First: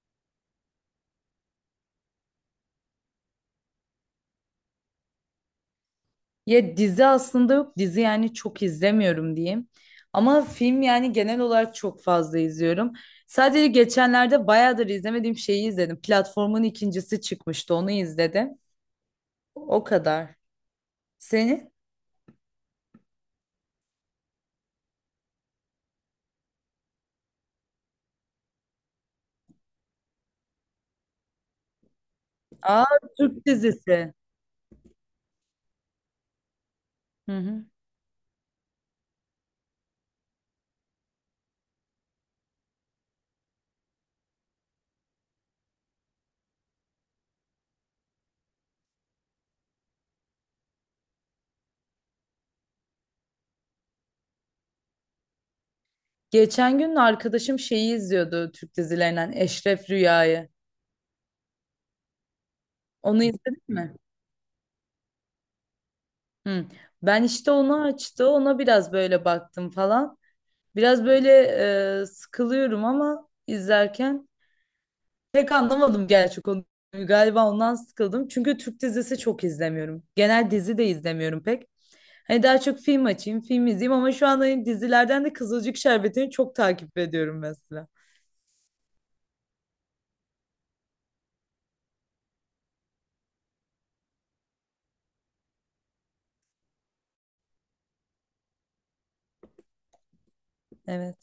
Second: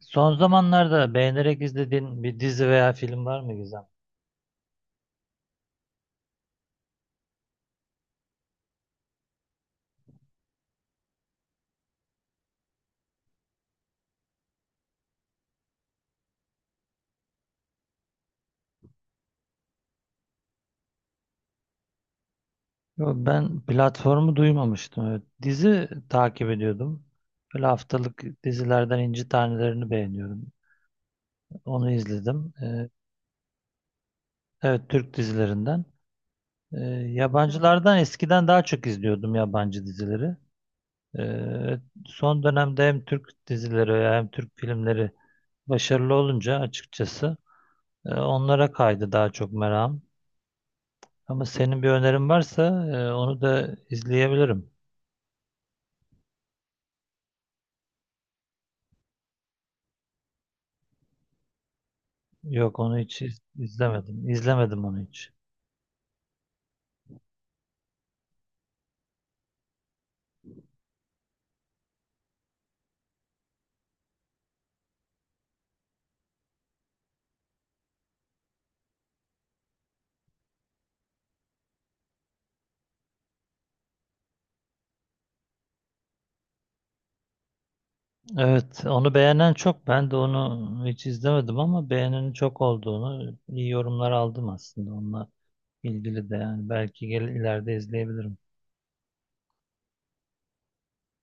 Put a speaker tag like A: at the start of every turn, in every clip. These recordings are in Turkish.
A: Son zamanlarda beğenerek izlediğin bir dizi veya film var mı, Gizem?
B: Ya dizi aslında yok. Dizi yani çok izlemiyorum diyeyim. Ama film yani genel olarak çok fazla izliyorum. Sadece geçenlerde bayağıdır izlemediğim şeyi izledim. Platformun ikincisi çıkmıştı. Onu izledim. O kadar. Seni?
A: Yo, ben platformu duymamıştım. Evet. Dizi takip ediyordum. Böyle haftalık dizilerden İnci Taneleri'ni beğeniyorum. Onu izledim.
B: Aa,
A: Ee,
B: Türk dizisi.
A: evet Türk dizilerinden. Ee,
B: Hı hı.
A: Yabancılardan eskiden daha çok izliyordum yabancı dizileri. Evet, son dönemde hem Türk dizileri hem Türk filmleri başarılı olunca açıkçası onlara kaydı daha çok merakım. Ama senin bir önerin varsa onu da izleyebilirim.
B: Geçen gün arkadaşım şeyi izliyordu, Türk dizilerinden Eşref Rüya'yı.
A: Yok, onu hiç
B: Onu izledin mi?
A: izlemedim. İzlemedim onu hiç.
B: Hı. Ben işte onu açtı. Ona biraz böyle baktım falan. Biraz böyle sıkılıyorum ama izlerken pek anlamadım gerçi konuyu. Galiba ondan sıkıldım. Çünkü Türk dizisi çok izlemiyorum. Genel dizi de izlemiyorum pek. Hani daha çok film açayım, film izleyeyim, ama şu anda hani dizilerden de Kızılcık Şerbeti'ni çok takip ediyorum mesela.
A: Evet, onu beğenen çok. Ben de onu hiç izlemedim, ama beğenenin çok olduğunu, iyi yorumlar aldım aslında onunla ilgili de, yani belki gel ileride izleyebilirim.
B: Evet.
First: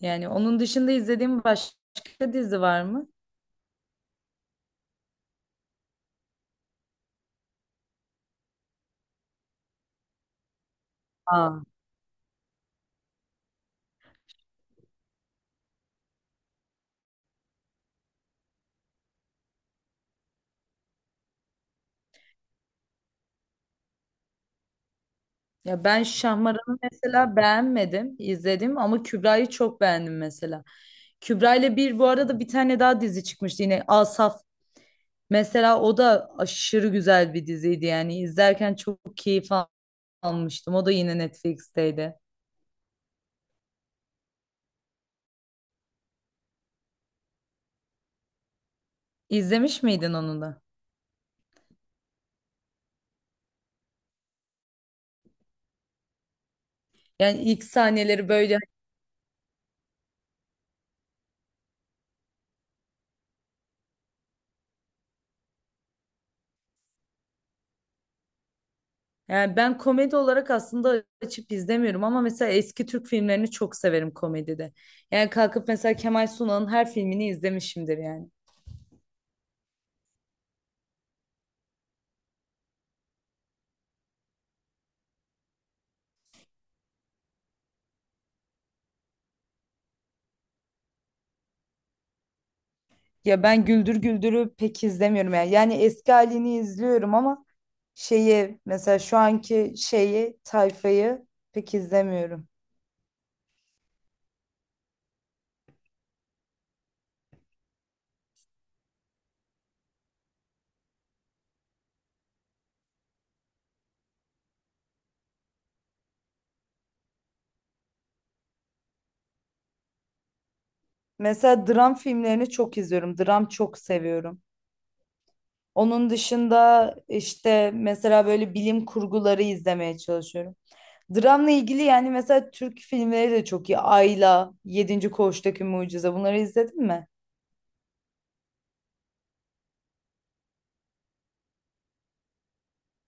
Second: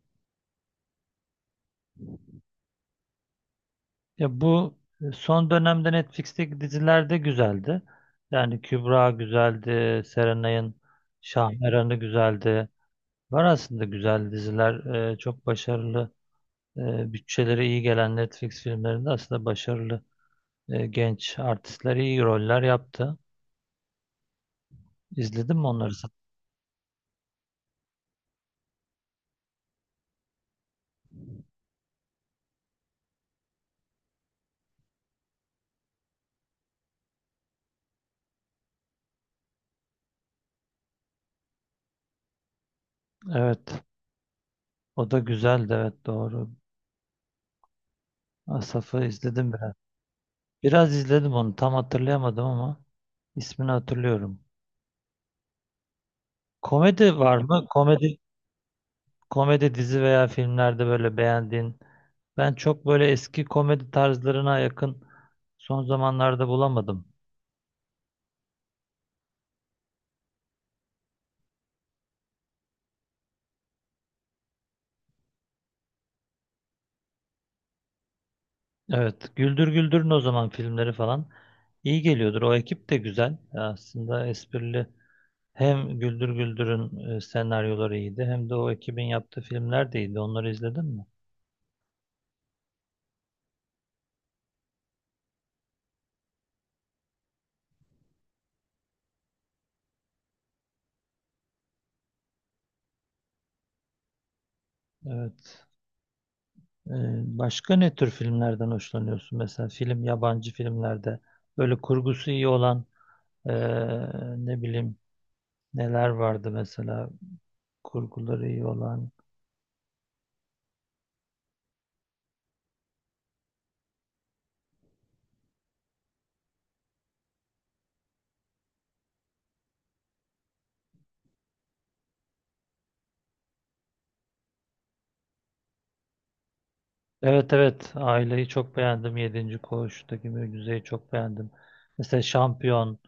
B: Yani onun dışında izlediğim başka dizi var mı?
A: Ya, bu son dönemde Netflix'teki diziler de güzeldi. Yani Kübra güzeldi, Serenay'ın
B: Aa.
A: Şahmeran'ı güzeldi. Var aslında güzel diziler, çok başarılı, bütçeleri iyi gelen Netflix filmlerinde aslında başarılı genç artistler iyi roller yaptı. İzledin mi
B: Ya
A: onları,
B: ben
A: sen?
B: Şahmaran'ı mesela beğenmedim, izledim, ama Kübra'yı çok beğendim mesela. Kübra ile bir bu arada bir tane daha dizi çıkmıştı yine, Asaf. Mesela o da aşırı güzel bir diziydi, yani izlerken çok almıştım. O da yine Netflix'teydi.
A: Evet, o da güzeldi, evet doğru. Asaf'ı izledim biraz.
B: İzlemiş miydin onu da?
A: Biraz izledim onu, tam hatırlayamadım ama ismini hatırlıyorum. Komedi var
B: Yani ilk
A: mı? Komedi
B: sahneleri böyle,
A: Komedi dizi veya filmlerde böyle beğendiğin. Ben çok böyle eski komedi tarzlarına yakın son zamanlarda bulamadım.
B: yani ben komedi olarak aslında açıp izlemiyorum, ama mesela eski Türk filmlerini çok severim komedide. Yani kalkıp mesela Kemal Sunal'ın her filmini izlemişimdir yani.
A: Evet, Güldür Güldür'ün o zaman filmleri falan iyi geliyordur. O ekip de güzel. Aslında esprili. Hem Güldür Güldür'ün senaryoları iyiydi, hem de o ekibin yaptığı filmler de iyiydi. Onları izledin mi?
B: Ya ben Güldür Güldür'ü pek izlemiyorum yani. Yani eski halini izliyorum ama şeyi, mesela şu anki şeyi, tayfayı pek izlemiyorum.
A: Evet. E, Başka ne tür filmlerden hoşlanıyorsun? Mesela film, yabancı filmlerde böyle kurgusu iyi olan, e, ne bileyim, neler vardı mesela kurguları iyi olan?
B: Mesela dram filmlerini çok izliyorum. Dram çok seviyorum. Onun dışında işte mesela böyle bilim kurguları izlemeye çalışıyorum. Dramla ilgili yani, mesela Türk filmleri de çok iyi. Ayla, Yedinci Koğuştaki Mucize, bunları izledin mi?
A: Evet, evet, aileyi çok beğendim. Yedinci Koğuş'taki Mücize'yi çok beğendim. Mesela Şampiyon,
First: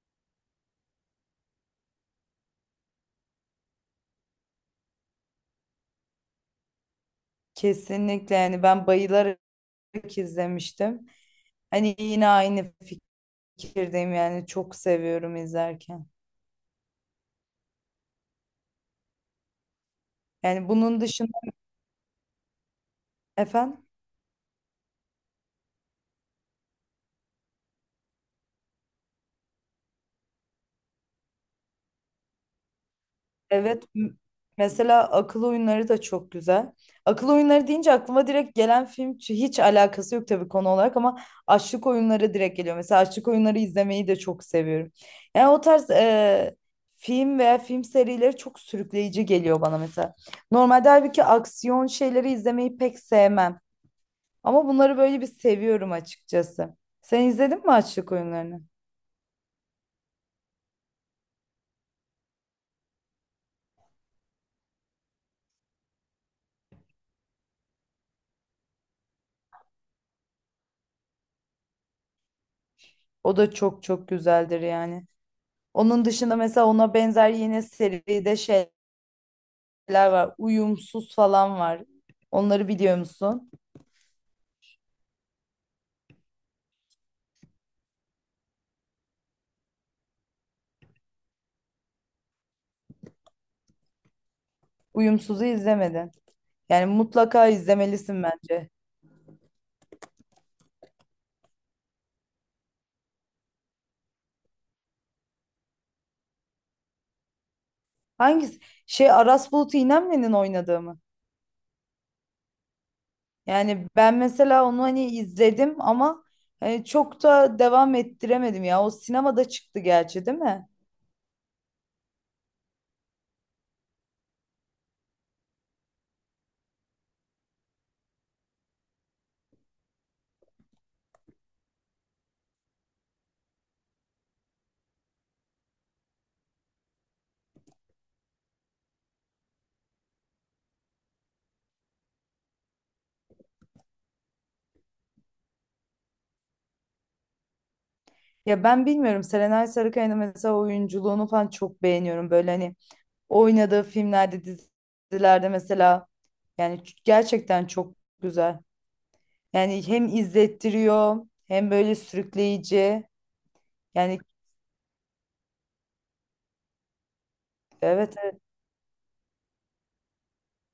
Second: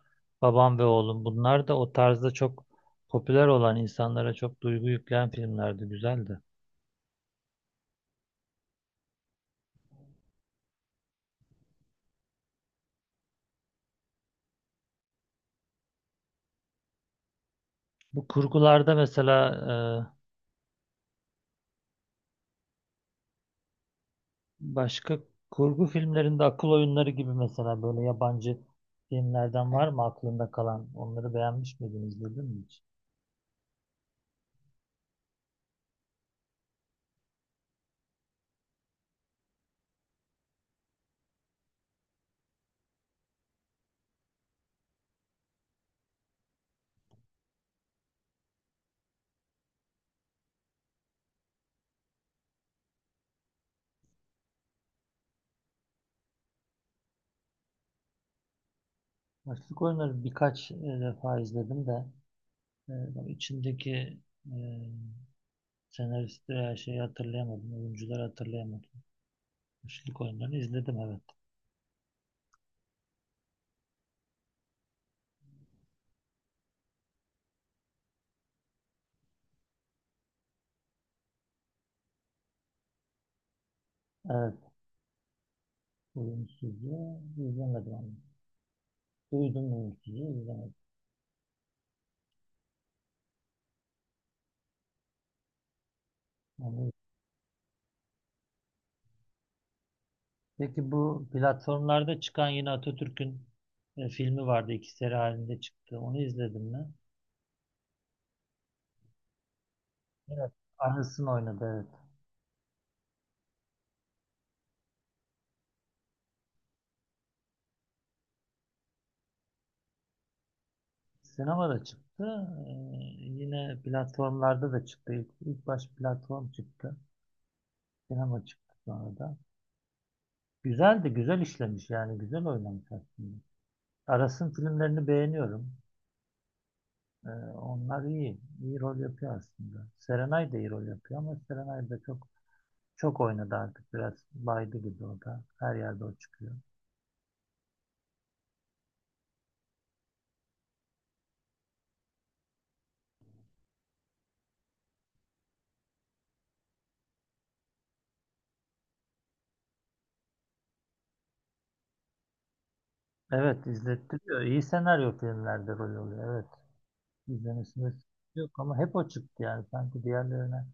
A: Babam ve Oğlum, bunlar da o tarzda çok popüler olan, insanlara çok duygu yükleyen filmlerdi. Güzeldi.
B: Kesinlikle, yani ben bayılarak izlemiştim. Hani yine aynı fikirdeyim, yani çok seviyorum izlerken.
A: Bu kurgularda mesela
B: Yani bunun dışında efendim?
A: başka kurgu filmlerinde akıl oyunları gibi, mesela böyle yabancı filmlerden var mı aklında kalan? Onları beğenmiş miydin, izledin mi hiç?
B: Evet, mesela akıl oyunları da çok güzel. Akıl oyunları deyince aklıma direkt gelen film hiç alakası yok tabii konu olarak ama açlık oyunları direkt geliyor. Mesela açlık oyunları izlemeyi de çok seviyorum. Yani o tarz film veya film serileri çok sürükleyici geliyor bana mesela. Normalde halbuki aksiyon şeyleri izlemeyi pek sevmem. Ama bunları böyle bir seviyorum açıkçası. Sen izledin mi açlık oyunlarını?
A: Açlık oyunları birkaç defa izledim de. Bak, içindeki e, senaristi, her şeyi hatırlayamadım. Oyuncuları hatırlayamadım. Üçlük oyunlarını izledim, evet.
B: O da çok çok güzeldir yani. Onun dışında mesela ona benzer yine seride şeyler var. Uyumsuz falan var. Onları biliyor musun?
A: Evet. Oyuncusuzu izlemedim ama. Duydum, oyuncusuzu izlemedim.
B: Uyumsuz'u izlemedin. Yani
A: Ama...
B: mutlaka izlemelisin bence.
A: Peki, bu platformlarda çıkan yine Atatürk'ün filmi vardı. İki seri halinde çıktı. Onu izledim mi?
B: Hangisi? Şey, Aras Bulut İynemli'nin
A: Evet.
B: oynadığı mı?
A: Anısını oynadı, evet.
B: Yani ben mesela onu hani izledim ama hani çok da devam ettiremedim ya. O sinemada çıktı gerçi, değil mi?
A: Sinemada çıktı. E, Yine platformlarda da çıktı. İlk baş platform çıktı. Sinema çıktı sonra da. Güzel de, güzel işlemiş yani, güzel oynamış aslında. Aras'ın filmlerini beğeniyorum. Ee, Onlar iyi. İyi rol yapıyor aslında. Serenay da iyi rol yapıyor, ama Serenay da çok çok oynadı artık. Biraz baydı gibi o da. Her yerde o çıkıyor.
B: Ya ben bilmiyorum, Serenay Sarıkaya'nın mesela oyunculuğunu falan çok beğeniyorum. Böyle hani oynadığı filmlerde, dizilerde mesela, yani gerçekten çok güzel. Yani hem izlettiriyor hem böyle sürükleyici.
A: Evet,
B: Yani
A: izlettiriyor. İyi senaryo filmlerde rol oluyor. Evet. İzlemesinde
B: evet,
A: sıkıntı
B: evet,
A: yok, ama hep o çıktı yani. Sanki diğerlerine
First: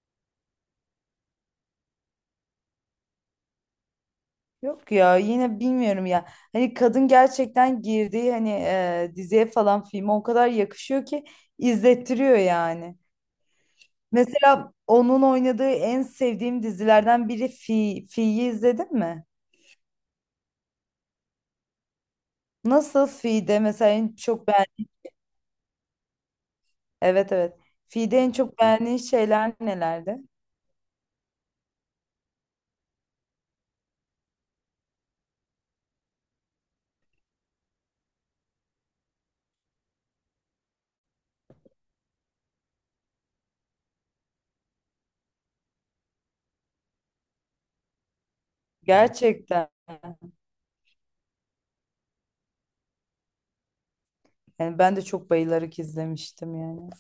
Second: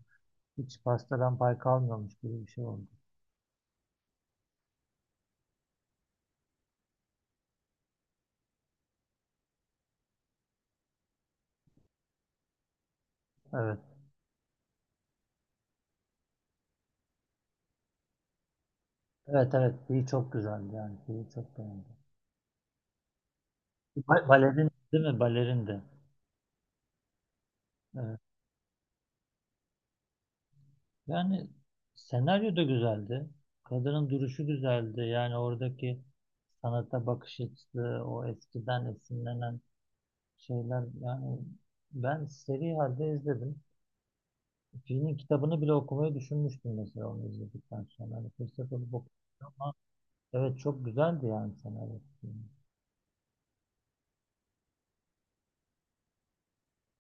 A: hiç pastadan pay kalmıyormuş gibi bir şey oldu.
B: yok ya, yine bilmiyorum ya. Hani kadın gerçekten girdiği hani diziye falan filme o kadar yakışıyor ki izlettiriyor yani.
A: Evet.
B: Mesela onun oynadığı en sevdiğim dizilerden biri Fi. Fi'yi izledin mi?
A: Evet, evet. İyi, çok güzeldi yani. İyi, çok beğendim.
B: Nasıl Fi'de mesela en çok
A: Balerin,
B: beğen.
A: değil mi? Balerin de.
B: Evet, evet. Fi'de
A: Evet.
B: en çok beğendiğin şeyler nelerdi?
A: Yani senaryo da güzeldi. Kadının duruşu güzeldi. Yani oradaki sanata bakış açısı, o eskiden esinlenen şeyler. Yani ben seri halde izledim. Filmin kitabını bile okumayı düşünmüştüm, mesela onu izledikten sonra. Hani fırsat olup.
B: Gerçekten.
A: Evet, çok güzeldi yani senaryo.
B: Yani ben de çok bayılarak izlemiştim yani.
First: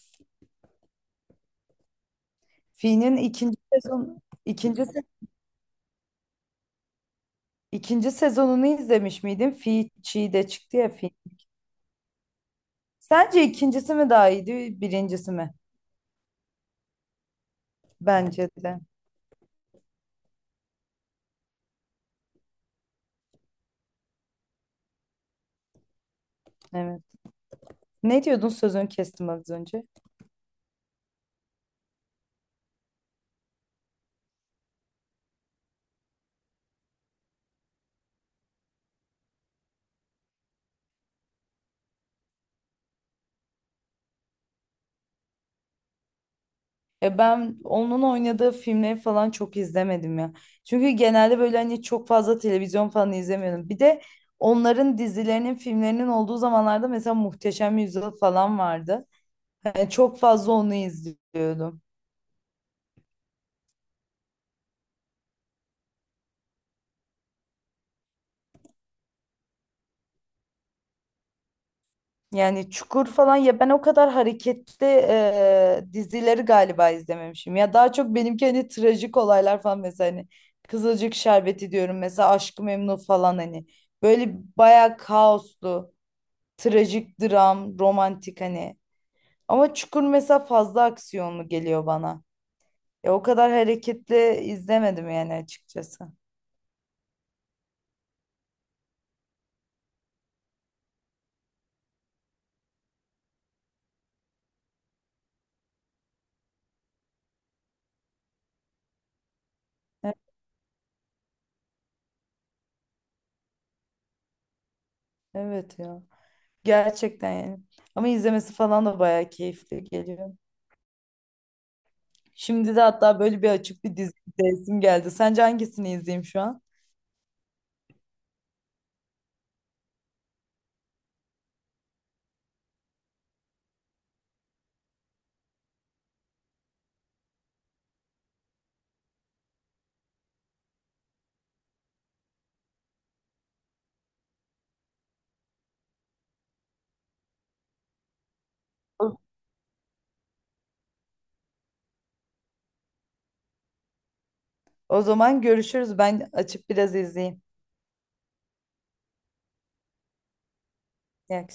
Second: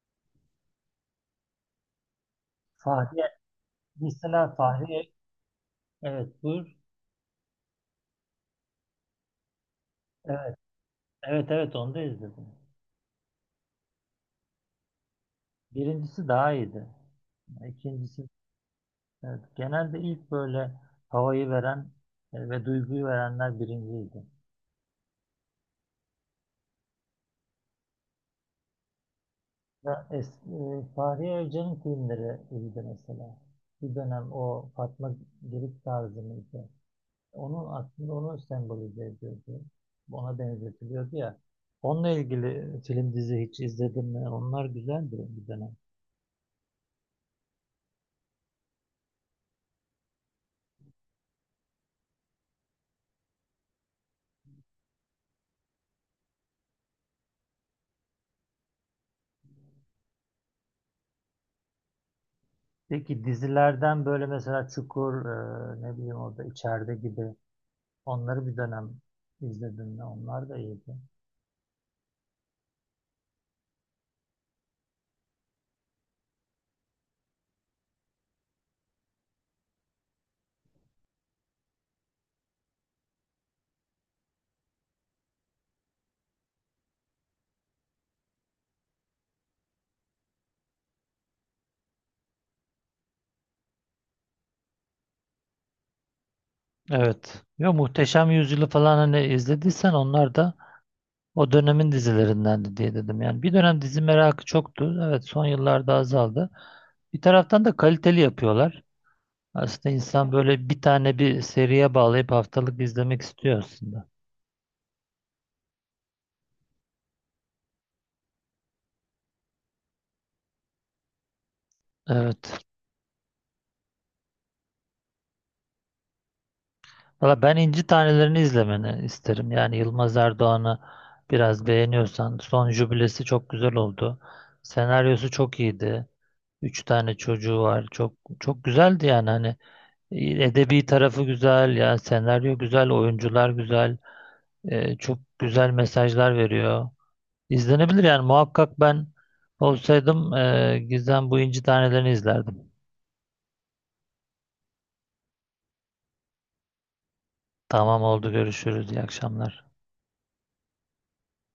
B: Fi'nin
A: Fahriye,
B: ikinci sezon
A: mesela
B: ikinci se-
A: Fahriye, evet buyur.
B: ikinci sezonunu izlemiş miydin? Fi Çiğ de
A: Evet,
B: çıktı ya, Fi.
A: evet, evet, onu da izledim.
B: Sence ikincisi mi daha iyiydi, birincisi mi?
A: Birincisi daha iyiydi. İkincisi...
B: Bence de.
A: Evet, genelde ilk böyle havayı veren ve duyguyu verenler birinciydi.
B: Evet. Ne diyordun? Sözünü kestim az önce.
A: Ya, Fahriye Evcen'in filmleri iyiydi mesela. Bir dönem o Fatma Girik tarzı mıydı? Onun aslında onu sembolize ediyordu. Ona benzetiliyordu ya. Onunla ilgili film dizi hiç izledim mi? Onlar güzeldi bir dönem.
B: E ben onun oynadığı filmleri falan çok izlemedim ya. Çünkü genelde böyle hani çok fazla televizyon falan izlemiyorum. Bir de onların dizilerinin, filmlerinin olduğu zamanlarda mesela Muhteşem Yüzyıl falan vardı. Yani çok fazla onu izliyordum.
A: Peki, dizilerden böyle mesela Çukur, ne bileyim orada içeride gibi, onları bir dönem izledim mi? Onlar da iyiydi.
B: Yani Çukur falan, ya ben o kadar hareketli dizileri galiba izlememişim. Ya daha çok benimki hani trajik olaylar falan, mesela hani Kızılcık Şerbeti diyorum mesela, Aşk-ı Memnu falan hani, böyle bayağı kaoslu, trajik dram, romantik hani. Ama Çukur mesela fazla aksiyonlu geliyor bana. Ya o kadar hareketli izlemedim yani açıkçası.
A: Evet. Ya, Muhteşem Yüzyılı falan, hani izlediysen, onlar da o dönemin dizilerindendi diye dedim. Yani bir dönem dizi merakı çoktu. Evet, son yıllarda azaldı. Bir taraftan da kaliteli yapıyorlar. Aslında
B: E-
A: insan böyle bir tane bir seriye bağlayıp haftalık izlemek istiyor aslında.
B: Evet ya. Gerçekten yani. Ama izlemesi falan da bayağı keyifli geliyor.
A: Evet.
B: Şimdi de hatta böyle bir açık bir dizi izleyesim geldi. Sence hangisini izleyeyim şu an?
A: Valla, ben İnci Taneleri'ni izlemeni isterim. Yani Yılmaz Erdoğan'ı biraz beğeniyorsan, son jübilesi çok güzel oldu. Senaryosu çok iyiydi. Üç tane çocuğu var. Çok çok güzeldi yani, hani edebi tarafı güzel yani, senaryo güzel, oyuncular güzel, çok güzel mesajlar veriyor. İzlenebilir yani, muhakkak. Ben olsaydım Gizem, bu İnci Taneleri'ni izlerdim.
B: O zaman görüşürüz. Ben açıp biraz izleyeyim.
A: Tamam, oldu, görüşürüz, iyi akşamlar.
B: İyi akşamlar.